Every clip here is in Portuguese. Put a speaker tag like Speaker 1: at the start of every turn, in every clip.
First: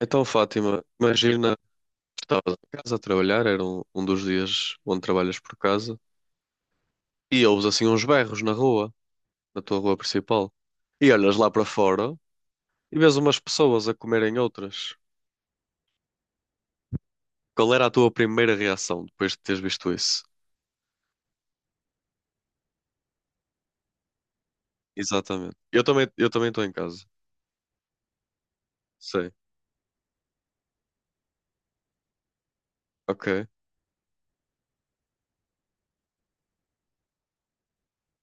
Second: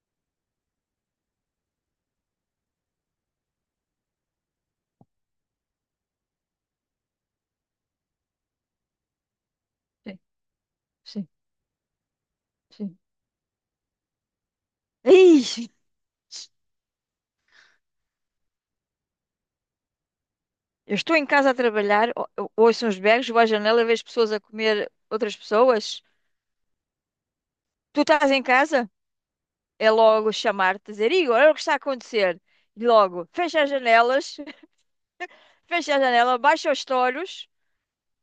Speaker 1: Então, Fátima, imagina que estavas em casa a trabalhar, era um dos dias onde trabalhas por casa, e ouves assim uns berros na rua, na tua rua
Speaker 2: Sim,
Speaker 1: principal, e
Speaker 2: sim,
Speaker 1: olhas lá para fora
Speaker 2: sim.
Speaker 1: e vês umas pessoas a comerem outras.
Speaker 2: Ih,
Speaker 1: Qual era a tua primeira reação depois de teres visto isso?
Speaker 2: eu estou em casa a trabalhar, eu ouço uns berros, vou à janela, vejo pessoas a comer outras
Speaker 1: Exatamente. Eu
Speaker 2: pessoas.
Speaker 1: também, eu também estou em casa.
Speaker 2: Tu estás em casa?
Speaker 1: Sim.
Speaker 2: É logo chamar-te, dizer, Igor, olha o que está a acontecer. E logo,
Speaker 1: Ok.
Speaker 2: fecha as janelas, fecha a janela, baixa os toros,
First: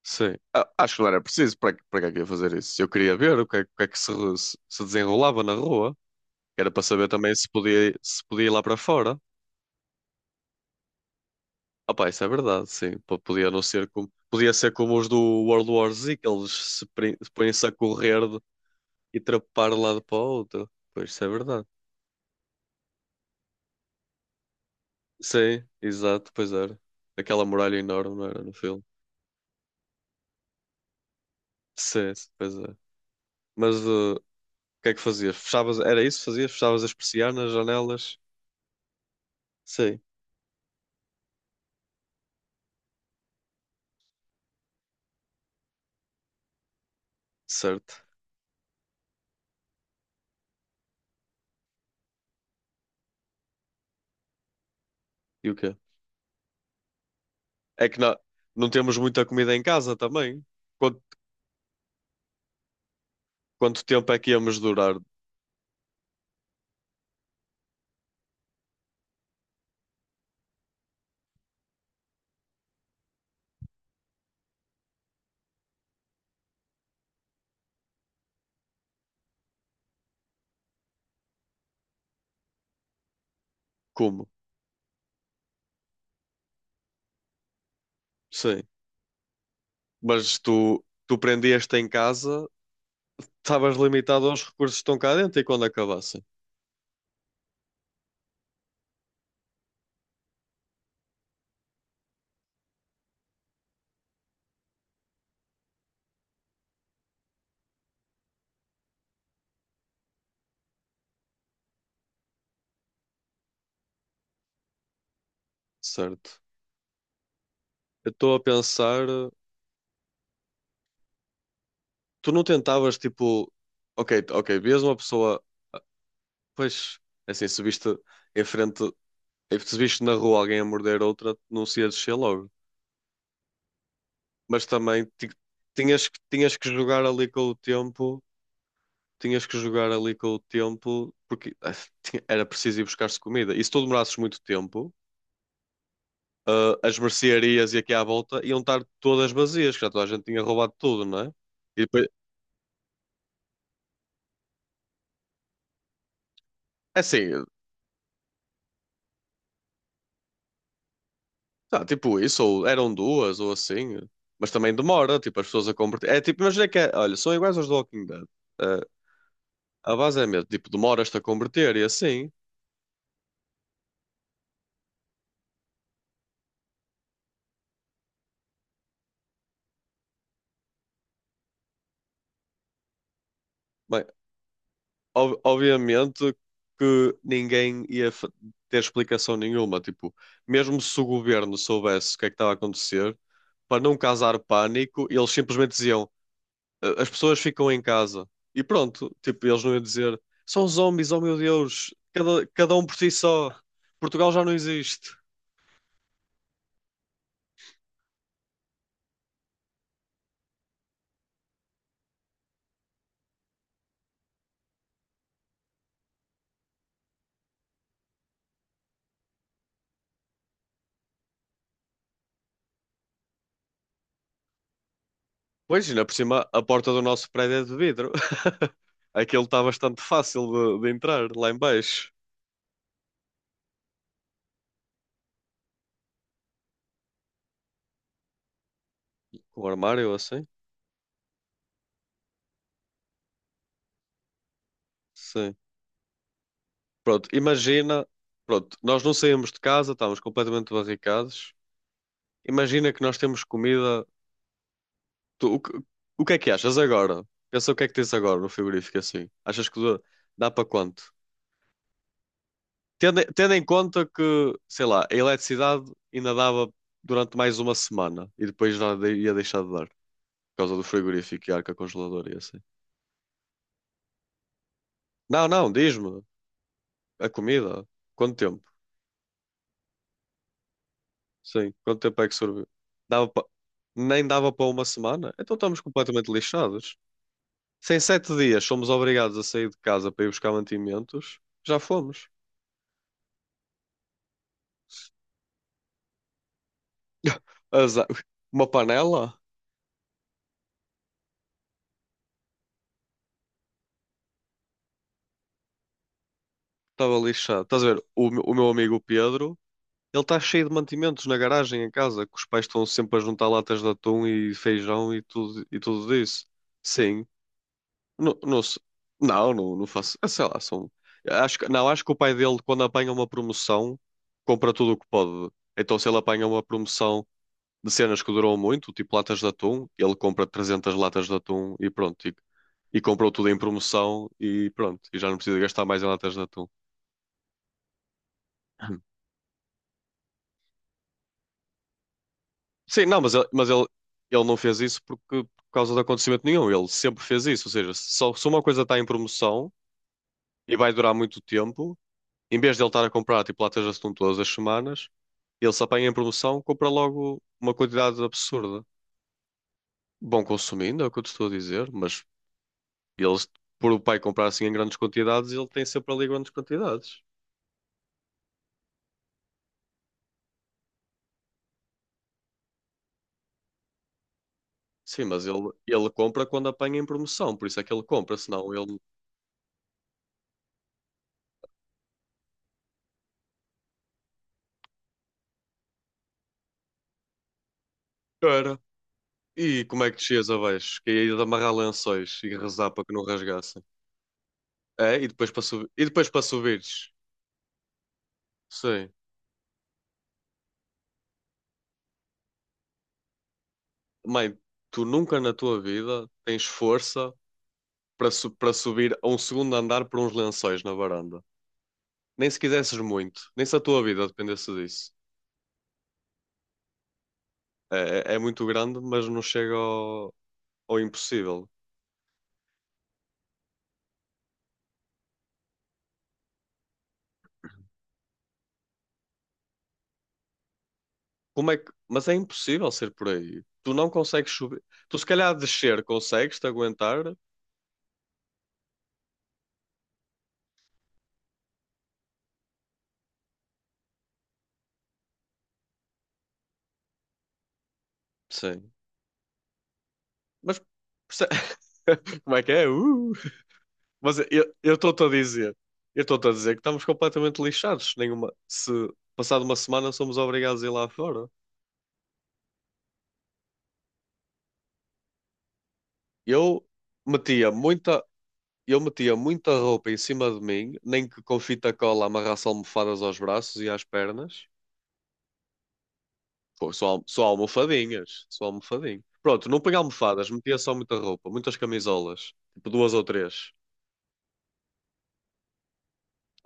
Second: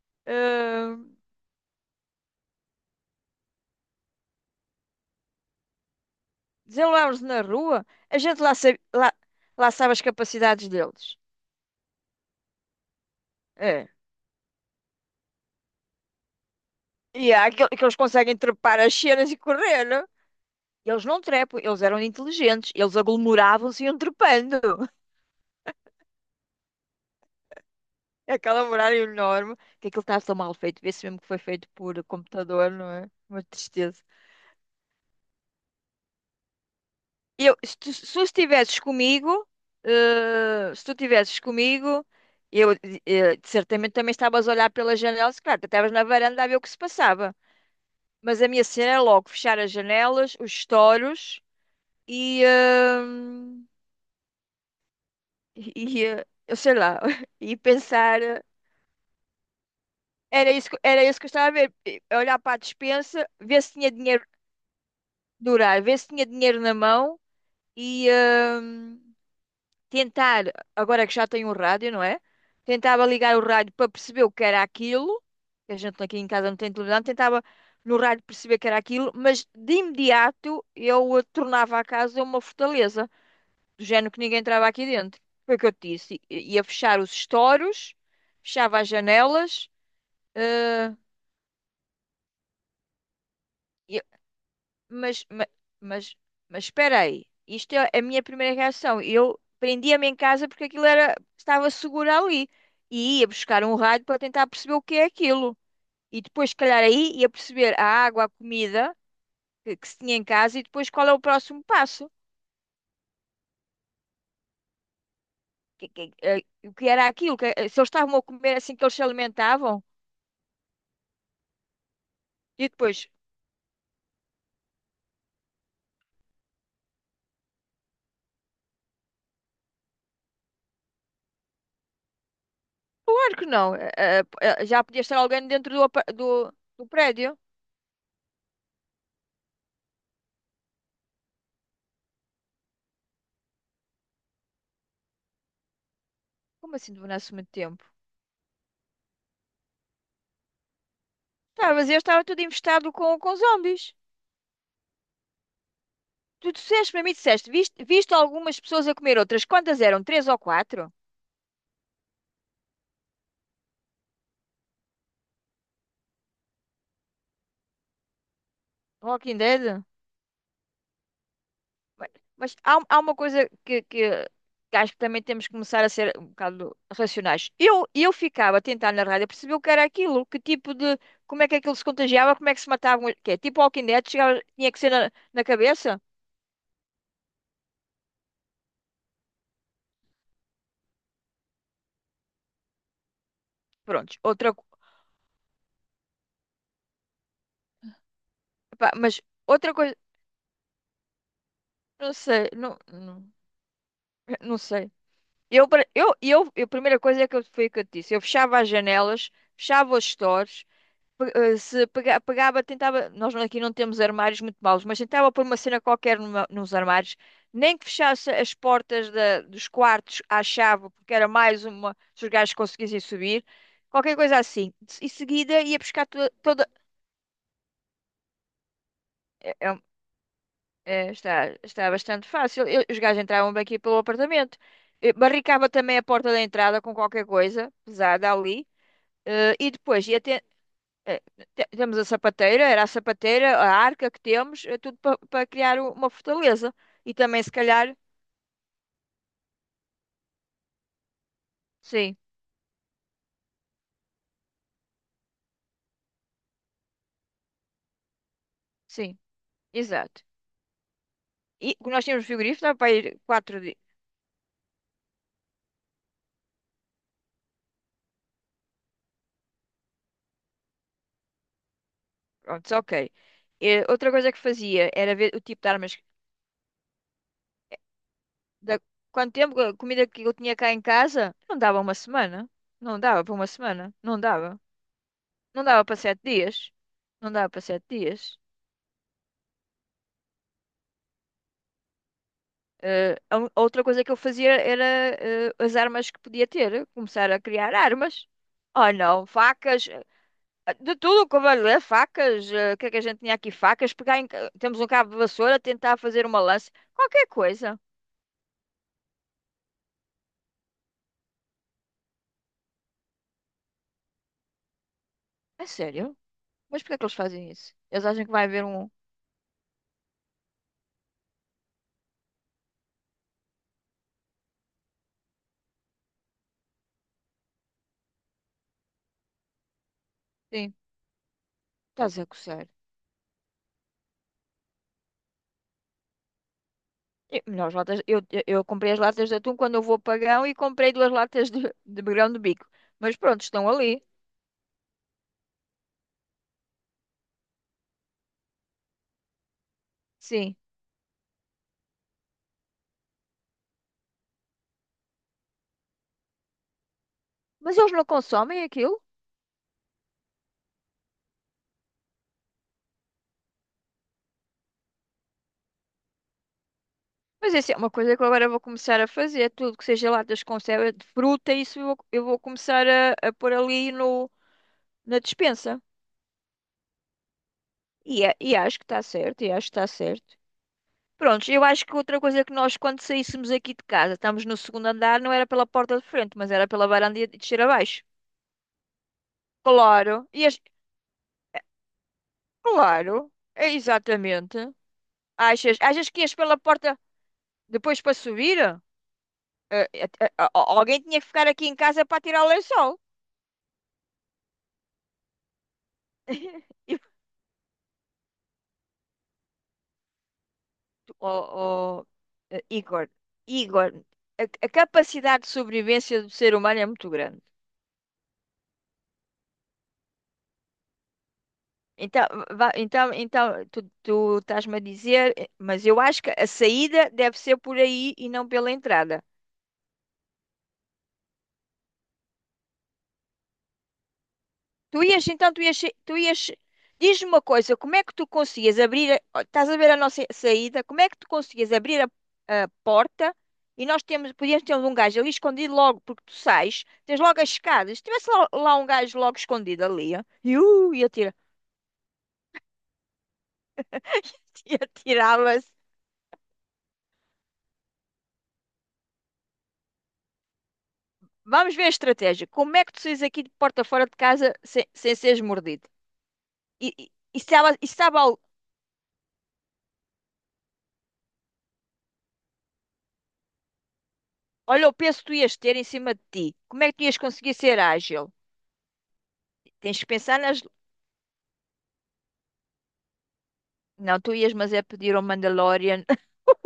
Speaker 1: Sim. Ah, acho
Speaker 2: uh,
Speaker 1: que não era preciso. Para, para que é que ia fazer isso? Eu queria ver o que é que se, se desenrolava na rua. Era para saber
Speaker 2: nos
Speaker 1: também
Speaker 2: na rua. A
Speaker 1: se
Speaker 2: gente
Speaker 1: podia ir
Speaker 2: lá
Speaker 1: lá para
Speaker 2: sabe, lá,
Speaker 1: fora.
Speaker 2: lá sabe as capacidades deles.
Speaker 1: Ah pá, isso é verdade, sim. Podia não ser
Speaker 2: É.
Speaker 1: como... Podia ser como os do World War Z, que eles se
Speaker 2: E há
Speaker 1: põem-se
Speaker 2: aquele
Speaker 1: a
Speaker 2: que eles
Speaker 1: correr
Speaker 2: conseguem trepar as
Speaker 1: e
Speaker 2: cenas e
Speaker 1: trepar de um
Speaker 2: correr,
Speaker 1: lado
Speaker 2: né?
Speaker 1: para o outro.
Speaker 2: Eles
Speaker 1: Pois,
Speaker 2: não
Speaker 1: isso é
Speaker 2: trepam,
Speaker 1: verdade.
Speaker 2: eles eram inteligentes, eles aglomeravam-se e iam trepando.
Speaker 1: Sim, exato, pois era. Aquela muralha enorme, não
Speaker 2: É
Speaker 1: era, no
Speaker 2: aquela
Speaker 1: filme?
Speaker 2: muralha enorme, que aquilo está tão mal feito, vê-se mesmo que foi feito por
Speaker 1: Sim, sim, pois
Speaker 2: computador,
Speaker 1: é.
Speaker 2: não é? Uma
Speaker 1: Mas
Speaker 2: tristeza.
Speaker 1: o que é que fazias? Fechavas... Era isso que fazias? Fechavas as persianas,
Speaker 2: Eu, se tu, se
Speaker 1: janelas?
Speaker 2: tu estivesses comigo,
Speaker 1: Sim,
Speaker 2: eh, se tu estivesses comigo, eu, certamente também estavas a olhar pela janela, se calhar, até estavas na varanda a ver o que se passava.
Speaker 1: certo.
Speaker 2: Mas a minha cena era logo fechar as janelas, os estouros e, eh,
Speaker 1: E o quê?
Speaker 2: e eu sei lá, e
Speaker 1: É que não,
Speaker 2: pensar.
Speaker 1: não temos muita comida em casa também.
Speaker 2: Era isso,
Speaker 1: Quanto,
Speaker 2: era isso que eu estava a ver. Olhar para a despensa, ver se
Speaker 1: quanto
Speaker 2: tinha
Speaker 1: tempo é
Speaker 2: dinheiro
Speaker 1: que íamos durar?
Speaker 2: durar, ver se tinha dinheiro na mão e hum, tentar, agora que já tenho um rádio, não é? Tentava ligar o rádio para perceber o que era aquilo, que a gente aqui em casa não tem televisão, tentava no rádio perceber o que era aquilo, mas de imediato eu tornava a casa uma fortaleza, do género que
Speaker 1: Como?
Speaker 2: ninguém entrava aqui dentro. Foi o que eu te disse. Ia fechar os estores,
Speaker 1: Sim.
Speaker 2: fechava as janelas,
Speaker 1: Mas tu,
Speaker 2: eh,
Speaker 1: tu prendias-te em casa, estavas limitado aos recursos que estão cá
Speaker 2: Mas,
Speaker 1: dentro e
Speaker 2: ma-
Speaker 1: quando
Speaker 2: mas,
Speaker 1: acabassem,
Speaker 2: mas espera aí. Isto é a minha primeira reação. Eu prendia-me em casa porque aquilo era, estava seguro ali. E ia buscar um rádio para tentar perceber o que é aquilo. E depois, se calhar, aí ia perceber a água, a comida que se tinha em casa e depois qual é o próximo passo. Que- que-
Speaker 1: certo?
Speaker 2: eh, O que era aquilo? Se eles
Speaker 1: Eu
Speaker 2: estavam a
Speaker 1: estou a
Speaker 2: comer assim que eles se
Speaker 1: pensar,
Speaker 2: alimentavam?
Speaker 1: tu não
Speaker 2: E
Speaker 1: tentavas
Speaker 2: depois,
Speaker 1: tipo, ok, ok, vias uma pessoa, pois, é assim, se viste em frente, se viste na rua alguém a morder outra, não se ia descer logo.
Speaker 2: claro que não.
Speaker 1: Mas
Speaker 2: Já podia
Speaker 1: também
Speaker 2: estar alguém dentro do,
Speaker 1: tinhas,
Speaker 2: do,
Speaker 1: tinhas que
Speaker 2: do
Speaker 1: jogar ali
Speaker 2: prédio.
Speaker 1: com o tempo, tinhas que jogar ali com o tempo, porque ah, era preciso ir buscar-se comida. E se tu demorasses muito tempo.
Speaker 2: Como assim
Speaker 1: As
Speaker 2: do muito
Speaker 1: mercearias e
Speaker 2: tempo?
Speaker 1: aqui à volta iam estar todas vazias, que já toda a gente tinha roubado tudo, não é?
Speaker 2: Tá,
Speaker 1: E
Speaker 2: mas eu
Speaker 1: depois,
Speaker 2: estava tudo infestado com zombies. Tu disseste
Speaker 1: é
Speaker 2: para mim,
Speaker 1: assim,
Speaker 2: disseste, viste, viste algumas pessoas a comer outras? Quantas eram? Três ou quatro?
Speaker 1: tá, tipo isso, ou eram duas, ou assim, mas também demora, tipo, as pessoas a converter. É tipo, imagina que é, olha, são iguais aos do Walking Dead. Ah,
Speaker 2: Walking Dead?
Speaker 1: a base é mesmo, tipo, demoras-te a converter e
Speaker 2: Mas,
Speaker 1: assim.
Speaker 2: mas há, uma coisa que acho que também temos que começar a ser um bocado racionais. Eu ficava a tentar na rádio perceber o que era aquilo, que tipo de, como é que aquilo se contagiava, como é que se matavam, que é tipo Walking Dead,
Speaker 1: Bem,
Speaker 2: chegava, tinha que ser na, na cabeça.
Speaker 1: obviamente que ninguém ia ter explicação nenhuma, tipo, mesmo se o governo soubesse o que é que estava a acontecer, para não
Speaker 2: Prontos,
Speaker 1: causar
Speaker 2: outra,
Speaker 1: pânico, eles simplesmente diziam. As pessoas ficam em casa e
Speaker 2: pá, mas
Speaker 1: pronto, tipo, eles não
Speaker 2: outra
Speaker 1: iam
Speaker 2: coisa,
Speaker 1: dizer são zombies, oh meu Deus,
Speaker 2: não
Speaker 1: cada,
Speaker 2: sei,
Speaker 1: cada um por si só, Portugal já não
Speaker 2: não sei.
Speaker 1: existe.
Speaker 2: Eu, pra- eu- A primeira coisa é que eu, foi o que eu te disse. Eu fechava as janelas, fechava os stores, pe- eh, se pega- pegava, tentava. Nós aqui não temos armários muito maus, mas tentava pôr uma cena qualquer nos armários, nem que fechasse as portas dos quartos à chave, porque era mais uma, se os gajos conseguissem subir, qualquer coisa assim. Em seguida ia
Speaker 1: Pois, ainda
Speaker 2: buscar
Speaker 1: por
Speaker 2: toda.
Speaker 1: cima, a porta do nosso prédio é de vidro. Aquilo
Speaker 2: É-
Speaker 1: está
Speaker 2: é- um,
Speaker 1: bastante fácil de entrar
Speaker 2: Está,
Speaker 1: lá em
Speaker 2: está
Speaker 1: baixo.
Speaker 2: bastante fácil. Os gajos entravam bem aqui pelo apartamento. Barricava também a porta da entrada com qualquer coisa pesada ali.
Speaker 1: Com o
Speaker 2: E depois,
Speaker 1: armário
Speaker 2: e até,
Speaker 1: assim?
Speaker 2: eh, temos a sapateira, era a sapateira, a arca que temos, é tudo para
Speaker 1: Sim.
Speaker 2: criar uma fortaleza. E
Speaker 1: Pronto,
Speaker 2: também, se calhar,
Speaker 1: imagina. Pronto, nós não saímos de casa, estávamos completamente barricados.
Speaker 2: sim,
Speaker 1: Imagina que nós temos comida. Tu- o, que, o que é que achas agora? Pensa o que é que tens agora no frigorífico
Speaker 2: sim,
Speaker 1: assim. Achas que dá,
Speaker 2: exato.
Speaker 1: dá para quanto?
Speaker 2: E o que nós tínhamos frigorífico, dava para ir
Speaker 1: Tendo
Speaker 2: quatro
Speaker 1: em
Speaker 2: dias.
Speaker 1: conta que, sei lá, a eletricidade ainda dava durante mais uma semana e depois já ia deixar de dar, por causa do frigorífico e arca congeladora e assim.
Speaker 2: Pronto, ok. Outra coisa que fazia era ver o
Speaker 1: Não,
Speaker 2: tipo de
Speaker 1: não,
Speaker 2: armas.
Speaker 1: diz-me, a comida, quanto tempo?
Speaker 2: Da, Quanto tempo a comida que eu tinha cá em casa? Não
Speaker 1: Sim,
Speaker 2: dava uma
Speaker 1: quanto tempo é que
Speaker 2: semana.
Speaker 1: serviu?
Speaker 2: Não dava
Speaker 1: Dava
Speaker 2: para
Speaker 1: pa-
Speaker 2: uma semana. Não
Speaker 1: Nem dava
Speaker 2: dava.
Speaker 1: para uma semana? Então
Speaker 2: Não
Speaker 1: estamos
Speaker 2: dava para sete
Speaker 1: completamente
Speaker 2: dias.
Speaker 1: lixados.
Speaker 2: Não dava para sete
Speaker 1: Se em sete
Speaker 2: dias.
Speaker 1: dias somos obrigados a sair de casa para ir buscar mantimentos, já fomos.
Speaker 2: A outra coisa que eu fazia era as armas que podia ter, começar a criar
Speaker 1: Azar.
Speaker 2: armas.
Speaker 1: Uma
Speaker 2: Oh não,
Speaker 1: panela?
Speaker 2: facas, de tudo, cavaleiro, facas, o que é que a gente tinha aqui? Facas, pegar em, temos um cabo de vassoura, tentar fazer uma lança,
Speaker 1: Estava
Speaker 2: qualquer
Speaker 1: lixado.
Speaker 2: coisa.
Speaker 1: Estás a ver, o meu amigo Pedro. Ele está cheio de mantimentos na garagem em casa, que os pais estão sempre a juntar latas de atum e feijão
Speaker 2: É
Speaker 1: e tudo
Speaker 2: sério?
Speaker 1: isso.
Speaker 2: Mas porquê é que eles
Speaker 1: Sim.
Speaker 2: fazem isso? Eles acham que
Speaker 1: Não,
Speaker 2: vai
Speaker 1: não,
Speaker 2: haver um.
Speaker 1: não, não, não faço. Sei lá, são. Acho, não, acho que o pai dele, quando apanha uma promoção, compra tudo o que pode. Então, se ele apanha uma promoção de cenas que duram muito, tipo latas de atum, ele compra
Speaker 2: Sim,
Speaker 1: 300 latas de atum e
Speaker 2: estás a
Speaker 1: pronto. E,
Speaker 2: coçar.
Speaker 1: e comprou tudo em promoção e pronto. E já não precisa gastar mais em latas de atum.
Speaker 2: Nós latas, eu comprei as latas de atum quando eu vou a Pagão e comprei duas latas de grão de bico.
Speaker 1: Sim,
Speaker 2: Mas
Speaker 1: não,
Speaker 2: pronto, estão ali.
Speaker 1: ele não fez isso porque, por causa de acontecimento nenhum. Ele sempre fez isso. Ou seja, se uma coisa está em promoção
Speaker 2: Sim.
Speaker 1: e vai durar muito tempo, em vez de ele estar a comprar tipo latas de atum todas as semanas, ele se apanha em promoção, compra logo uma
Speaker 2: Mas eles não
Speaker 1: quantidade
Speaker 2: consomem
Speaker 1: absurda.
Speaker 2: aquilo?
Speaker 1: Bom consumindo, é o que eu te estou a dizer, mas eles, por o pai comprar assim em grandes quantidades, ele tem sempre ali grandes quantidades.
Speaker 2: Mas isso é uma coisa que eu agora vou começar a fazer. É tudo que seja latas com conserva de fruta, isso eu vou começar a pôr ali no, na
Speaker 1: Sim,
Speaker 2: despensa.
Speaker 1: ele compra quando apanha em promoção, por isso é que ele compra,
Speaker 2: E
Speaker 1: senão
Speaker 2: acho que
Speaker 1: ele.
Speaker 2: está certo, e acho que está certo. Pronto, eu acho que outra coisa que nós, quando saíssemos aqui de casa, estamos no segundo andar, não era pela porta de frente, mas era pela varanda e descer abaixo.
Speaker 1: E como é que
Speaker 2: Claro,
Speaker 1: descias
Speaker 2: ias,
Speaker 1: abaixo? Que ia de amarrar lençóis e rezar para que
Speaker 2: claro,
Speaker 1: não
Speaker 2: é
Speaker 1: rasgassem.
Speaker 2: exatamente.
Speaker 1: É, e depois para
Speaker 2: Achas,
Speaker 1: subir. E
Speaker 2: achas que
Speaker 1: depois
Speaker 2: ias
Speaker 1: para
Speaker 2: pela porta
Speaker 1: subires.
Speaker 2: depois para subir?
Speaker 1: Sim.
Speaker 2: Eh, eh, eh, Alguém tinha que ficar aqui em casa para tirar o lençol.
Speaker 1: Mãe, tu nunca na tua vida tens força para, para subir a um segundo andar por uns lençóis na
Speaker 2: ó-
Speaker 1: varanda.
Speaker 2: ó,
Speaker 1: Nem se quisesses
Speaker 2: Igor,
Speaker 1: muito. Nem se a
Speaker 2: Igor,
Speaker 1: tua vida
Speaker 2: a
Speaker 1: dependesse disso.
Speaker 2: capacidade de sobrevivência do ser humano é muito grande.
Speaker 1: É muito grande, mas não chega ao, impossível.
Speaker 2: Então, então tu, estás-me a dizer, mas eu acho que a saída deve ser por aí e não pela entrada.
Speaker 1: Como é que. Mas é impossível ser por aí. Tu não consegues subir.
Speaker 2: Tu
Speaker 1: Tu se
Speaker 2: ias, então,
Speaker 1: calhar descer
Speaker 2: tu ias,
Speaker 1: consegues-te
Speaker 2: Diz-me
Speaker 1: aguentar.
Speaker 2: uma coisa, como é que tu conseguias abrir, estás a ver a nossa saída, como é que tu conseguias abrir a porta e nós temos, podíamos ter um gajo ali escondido logo, porque tu sais, tens logo as escadas, se tivesse lá, lá um
Speaker 1: Sim.
Speaker 2: gajo logo escondido ali, ó,
Speaker 1: Mas
Speaker 2: e atira,
Speaker 1: perce- como é que é? Mas eu
Speaker 2: e
Speaker 1: eu estou-te a
Speaker 2: atirava-se.
Speaker 1: dizer, eu estou-te a dizer que estamos completamente lixados. Nenhuma, se passado uma semana somos obrigados a ir lá fora.
Speaker 2: Vamos ver a estratégia, como é que tu saís aqui de porta fora de casa sem, sem seres mordido?
Speaker 1: Eu
Speaker 2: E, e,
Speaker 1: metia
Speaker 2: e sabe
Speaker 1: muita, eu metia muita roupa em cima de mim, nem que com fita cola amarrasse almofadas aos braços e às pernas.
Speaker 2: olha o peso que tu ias ter em cima de ti, como é
Speaker 1: Pô,
Speaker 2: que tu
Speaker 1: só,
Speaker 2: ias
Speaker 1: só
Speaker 2: conseguir ser ágil?
Speaker 1: almofadinhas, só almofadinho. Pronto, não punha
Speaker 2: Tens que pensar
Speaker 1: almofadas,
Speaker 2: nas.
Speaker 1: metia só muita roupa, muitas camisolas, tipo duas ou três.
Speaker 2: Não, tu ias-mas é pedir ao Mandalorian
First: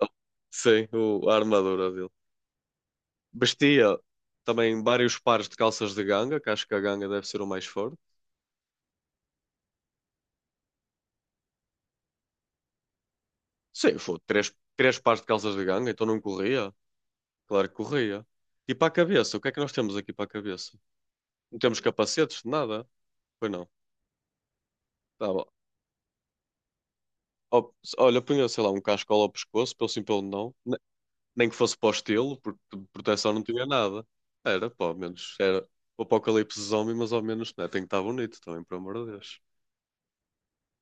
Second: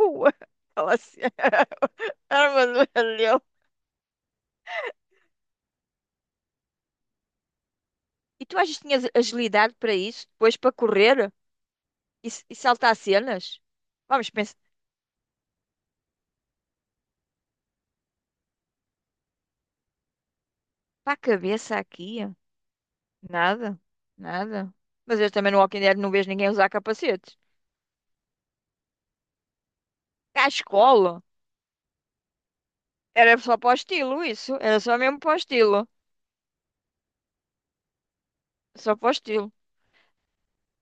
Speaker 1: Oh, sim,
Speaker 2: aquela cena,
Speaker 1: a armadura.
Speaker 2: a armadura dele.
Speaker 1: Vestia também vários pares de calças de ganga, que acho que a ganga deve ser o mais forte.
Speaker 2: E tu achas que tinhas agilidade para isso? Depois para correr e saltar cenas?
Speaker 1: Sim, foi
Speaker 2: Vamos
Speaker 1: três,
Speaker 2: pensar.
Speaker 1: três pares de calças de ganga, então não corria? Claro que corria. E para a cabeça, o que é que nós temos aqui para a cabeça?
Speaker 2: Para a
Speaker 1: Não
Speaker 2: cabeça
Speaker 1: temos
Speaker 2: aqui?
Speaker 1: capacetes, nada? Pois não.
Speaker 2: Nada. Nada. Mas eu
Speaker 1: Tá bom.
Speaker 2: também no Walking Dead não vejo ninguém usar capacetes.
Speaker 1: Ó, Olha, punha, sei lá, um cascola ao pescoço, pelo sim, pelo
Speaker 2: Cá à
Speaker 1: não.
Speaker 2: escola.
Speaker 1: Nem que fosse para o estilo, porque de proteção
Speaker 2: Era
Speaker 1: não
Speaker 2: só
Speaker 1: tinha
Speaker 2: para o
Speaker 1: nada.
Speaker 2: estilo isso.
Speaker 1: Era,
Speaker 2: Era
Speaker 1: pô,
Speaker 2: só
Speaker 1: ao
Speaker 2: mesmo para
Speaker 1: menos,
Speaker 2: o
Speaker 1: era
Speaker 2: estilo.
Speaker 1: o apocalipse zombie, mas ao menos, né, tem que estar bonito também, por amor
Speaker 2: Só para o
Speaker 1: de Deus.
Speaker 2: estilo.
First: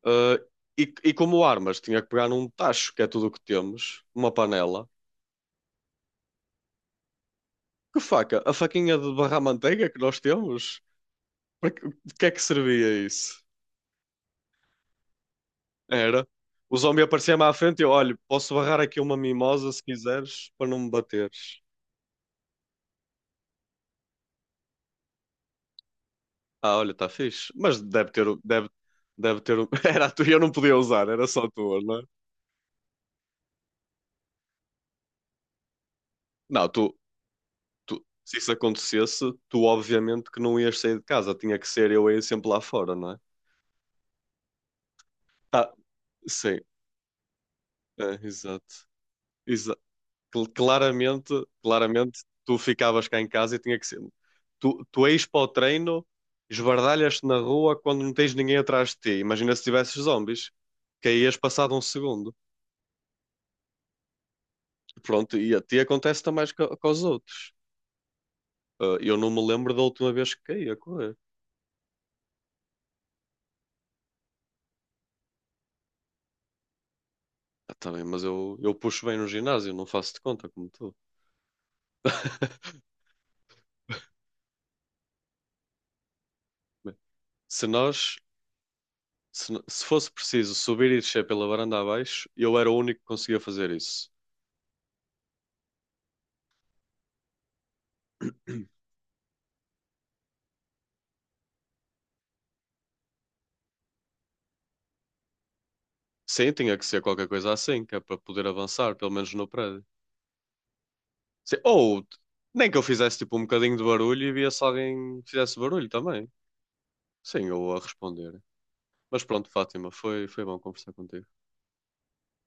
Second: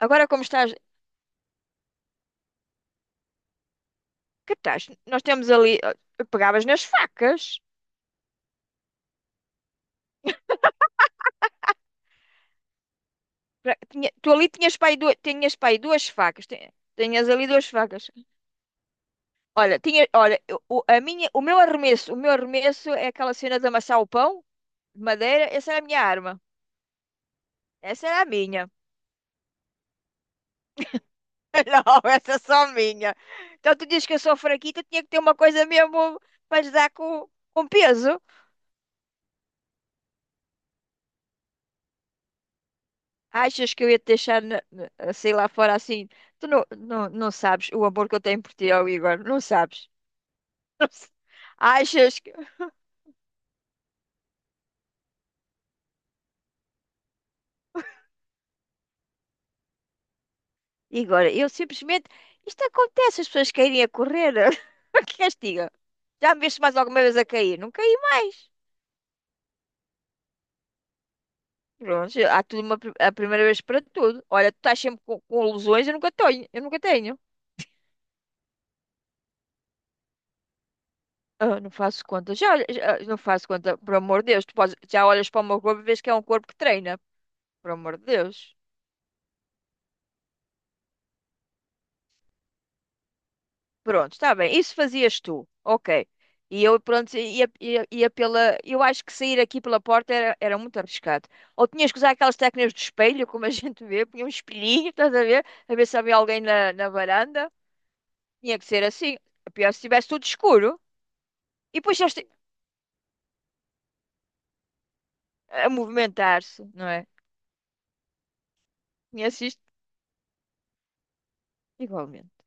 Speaker 2: Agora
Speaker 1: Uh,
Speaker 2: como estás...
Speaker 1: e como armas, tinha que pegar num tacho, que é tudo o que temos, uma
Speaker 2: Que estás?
Speaker 1: panela.
Speaker 2: Nós temos ali... Pegavas nas facas.
Speaker 1: Que faca? A faquinha de barrar manteiga que nós temos? Para que, de que é que servia isso?
Speaker 2: Pra- tinha- tu ali tinhas para aí duas, Tinhas para aí duas
Speaker 1: Era.
Speaker 2: facas.
Speaker 1: O zombie
Speaker 2: Tinhas
Speaker 1: aparecia-me
Speaker 2: ali
Speaker 1: à
Speaker 2: duas
Speaker 1: frente e eu,
Speaker 2: facas.
Speaker 1: olha, posso barrar aqui uma mimosa
Speaker 2: Olha,
Speaker 1: se
Speaker 2: tinha, olha,
Speaker 1: quiseres, para não me bateres.
Speaker 2: o meu arremesso é aquela cena de amassar o pão de madeira. Essa era a minha arma.
Speaker 1: Ah, olha, está fixe. Mas
Speaker 2: Essa
Speaker 1: deve
Speaker 2: era a
Speaker 1: ter, deve,
Speaker 2: minha.
Speaker 1: deve ter. Era a tua, eu não podia usar, era só a tua, não
Speaker 2: Não,
Speaker 1: é?
Speaker 2: essa é só minha. Então tu dizes que eu sou fraquita, tinha que ter uma coisa mesmo para
Speaker 1: Não,
Speaker 2: lhes dar
Speaker 1: tu,
Speaker 2: com
Speaker 1: tu,
Speaker 2: peso.
Speaker 1: se isso acontecesse, tu obviamente que não ias sair de casa, tinha que ser eu a ir sempre lá fora, não é?
Speaker 2: Achas que eu ia te deixar, sei lá
Speaker 1: Ah,
Speaker 2: fora assim? Tu
Speaker 1: sim.
Speaker 2: não, não sabes o amor que eu
Speaker 1: É,
Speaker 2: tenho por ti,
Speaker 1: exato.
Speaker 2: ó, Igor. Não
Speaker 1: Exa-
Speaker 2: sabes. Não sa-
Speaker 1: Claramente,
Speaker 2: Achas.
Speaker 1: claramente, tu ficavas cá em casa e tinha que ser. Tu és para o treino, esbardalhas-te na rua quando não tens ninguém atrás de ti. Imagina se tivesses zombies,
Speaker 2: E agora,
Speaker 1: caías
Speaker 2: eu
Speaker 1: passado um
Speaker 2: simplesmente.
Speaker 1: segundo.
Speaker 2: Isto acontece, as pessoas querem a correr. O que és.
Speaker 1: Pronto, e a ti acontece
Speaker 2: Já me
Speaker 1: também
Speaker 2: viste mais
Speaker 1: com,
Speaker 2: alguma
Speaker 1: os
Speaker 2: vez a
Speaker 1: outros.
Speaker 2: cair? Não caí mais.
Speaker 1: Ah, eu não me lembro da última vez que caí a correr.
Speaker 2: Pronto, há tudo uma, a primeira vez para tudo. Olha, tu estás sempre com lesões, eu nunca tenho. Eu nunca tenho.
Speaker 1: Ah, tá bem, mas eu puxo bem no ginásio, não faço de conta como tu.
Speaker 2: Ah, não faço conta. Já, olha- já- ah, Não faço conta, por amor de Deus. Já olhas para o meu corpo e vês que é um corpo que
Speaker 1: Bem,
Speaker 2: treina.
Speaker 1: se
Speaker 2: Por amor de
Speaker 1: nós,
Speaker 2: Deus.
Speaker 1: se fosse preciso subir e descer pela varanda abaixo, eu era o único que conseguia fazer isso.
Speaker 2: Pronto, está bem. Isso fazias tu. Ok. E eu, pronto, ia pela. Eu acho que sair aqui pela porta era, era muito arriscado. Ou tinhas que usar aquelas técnicas do espelho, como a gente vê, punha um espelhinho, estás a ver? A ver se havia alguém
Speaker 1: Sim,
Speaker 2: na,
Speaker 1: tinha que
Speaker 2: na
Speaker 1: ser qualquer
Speaker 2: varanda.
Speaker 1: coisa assim, que é para poder
Speaker 2: Tinha que ser
Speaker 1: avançar, pelo
Speaker 2: assim.
Speaker 1: menos no
Speaker 2: Pior é se
Speaker 1: prédio.
Speaker 2: estivesse tudo escuro.
Speaker 1: Sim.
Speaker 2: E depois
Speaker 1: Ou
Speaker 2: eles
Speaker 1: nem que eu fizesse tipo um bocadinho de barulho e via se alguém fizesse
Speaker 2: a
Speaker 1: barulho também.
Speaker 2: movimentar-se, não é?
Speaker 1: Sim, eu a responder. Mas
Speaker 2: Conheces
Speaker 1: pronto,
Speaker 2: isto?
Speaker 1: Fátima, foi bom conversar contigo.
Speaker 2: Igualmente.